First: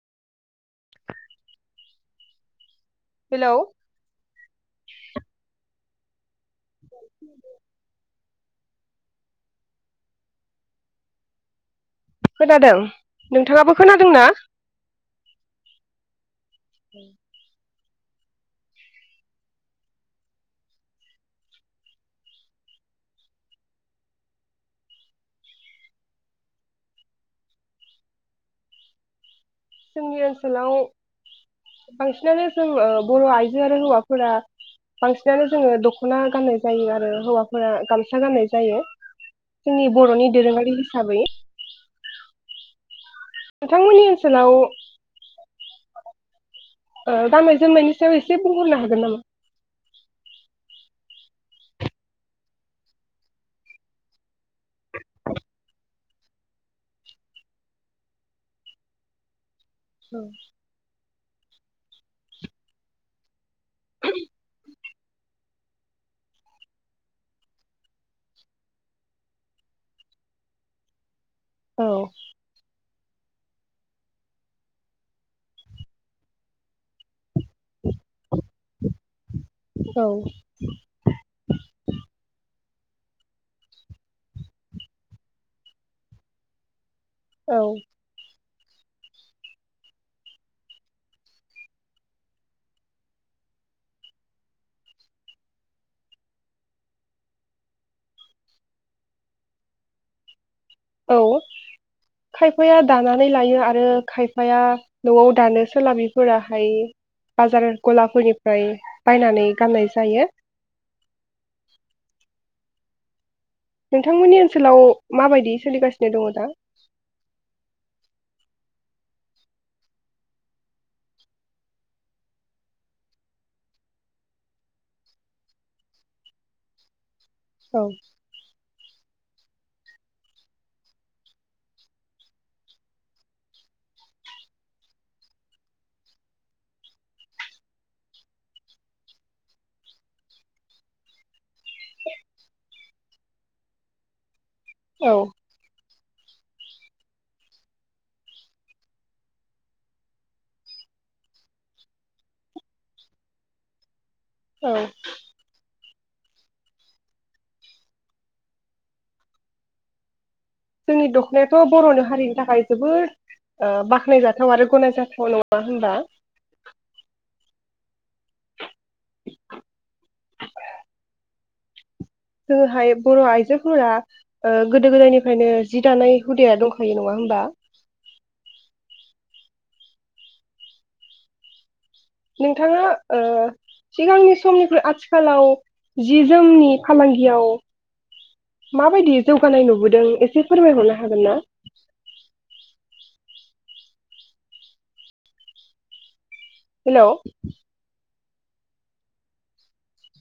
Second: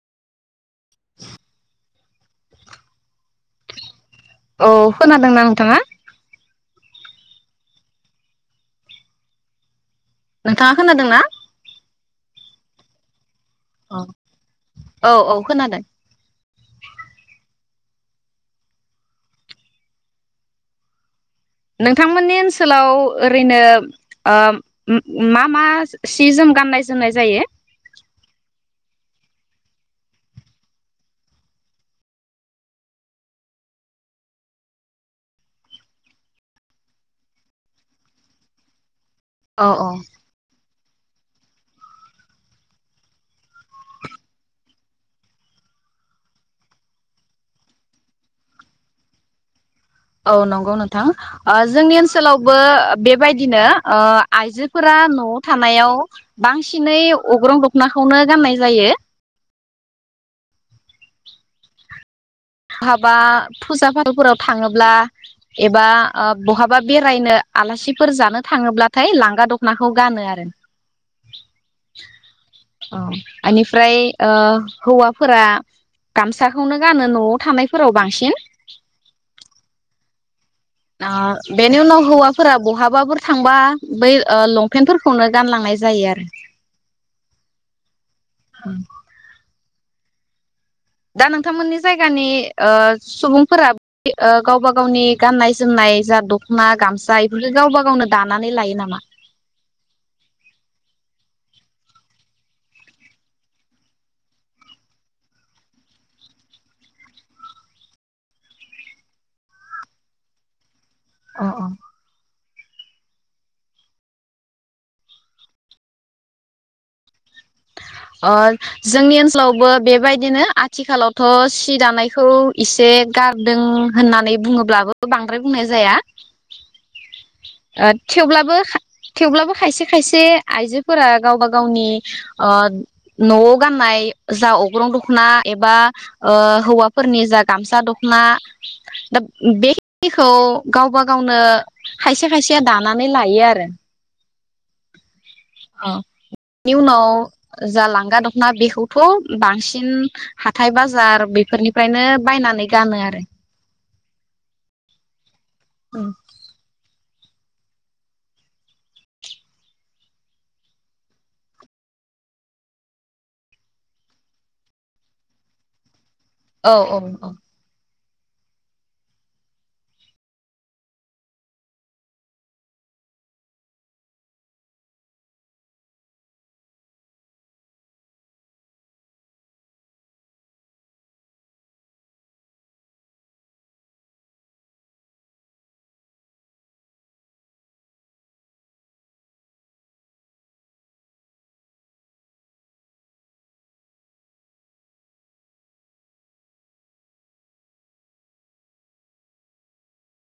[inaudible] Hello औ खोनादोंना नोंथाङा [inaudible] नोंथाङा खोनादों ना? खोनादों नोंथाङाबो खोनादोंना? औ खोनादों नोंथांमोननि ओनसोलाव ओरैनो ओ मा मा सि जोम गाननाय जोमनाय जायो? जोंनि ओनसोलाव बांसिनानो जों बर' आइजो आरो हौवाफोरा बांसिनानो जोङो द'खना गाननाय जायो आरो हौवाफोरा गामसा गाननाय जायो औ औ जोंनि बर'नि दोरोङारि हिसाबै नोंथांमोननि ओनसोलाव ओ गाननाय जोमनायनि सायाव एसे बुं हरनो हागोन नामा? औ नंगौ नोंथां ओ जोंनि ओनसोलावबो बेबायदिनो ओ आइजोफोरा न'आव थानायाव बांसिनै अग्रं दखनाखौनो गाननाय जायो। औ। बहाबा फुजा फाथलफोराव थाङोब्ला एबा ओ बहाबा बेरायनो आलासिफोर जानो थाङोब्लाथाय लांगा दखनाखौ गानो आरो। औ अ। इनिफ्राय ओ हौवाफोरा गामसाखौनो गानो न'आव। थानायफोराव बांसिन। औ। ओ बेनि उनाव हौवाफोरा बहाबाफोर थांबा बै ओ लंपेन्टफोरखौनो गानलांनाय जायो आरो। औ। [inaudible] दा नोंथांमोननि जायगानि ओ सुबुंफोरा ओ गावबा गावनि गाननाय जोमनाय जा दखना गामसा इफोरखौ गावबा गावनो दानानै लायो नामा? औ खायफाया दानानै लायो आरो खायफाया नआव दानो सोलाबिफोराहाय बाजार गलाफोरनिफ्राय बायनानै गाननाय जायो। अ। नोंथांमोननि ओनसोलाव माबायदि सोलिगासिनो दङ दा? अ जोंनि ओनसोलावबो बेबायदिनो आथिखालावथ सि दानायखौ इसे गारदों होननानै बुङोब्लाबो बांद्राय बुंनाय जाया। औ ओ थेवब्लाबो थेवब्लाबो खायसे खायसे आइजोफोरा गावबा गावनि ओ न'आव गाननाय जा अग्रं दखना एबा ओ हौवाफोरनि जा गामसा दखना दा बेखिनिखौ गावबा गावनो खायसे खायसे दानानै लायो आरो। औ। अ बेनि उनाव जा लांगा दखना बेखौथ बांसिन हाथाय बाजार बेफोरनिफ्रायनो बायनानै गानो आरो। औ। उम। जोंनि दखनायाथ बर'नो हारिनि थाखाय जोबोद ओ बाख्नायजाथाव आरो गनायजाथाव नङा होनबा? औ औ औ। जोङोहाय बर' आइजोफोरा ओ गोदो गोदायनिफ्रायनो जि दानाय हुदाया दंखायो नङा होनबा। नोंथाङा ओ सिगांनि समनिफ्राय आथिखालाव जि जोमनि फालांगियाव माबायदि जौगानाय नुबोदों एसे फोरमायहरनो हागोन ना? हेलौ।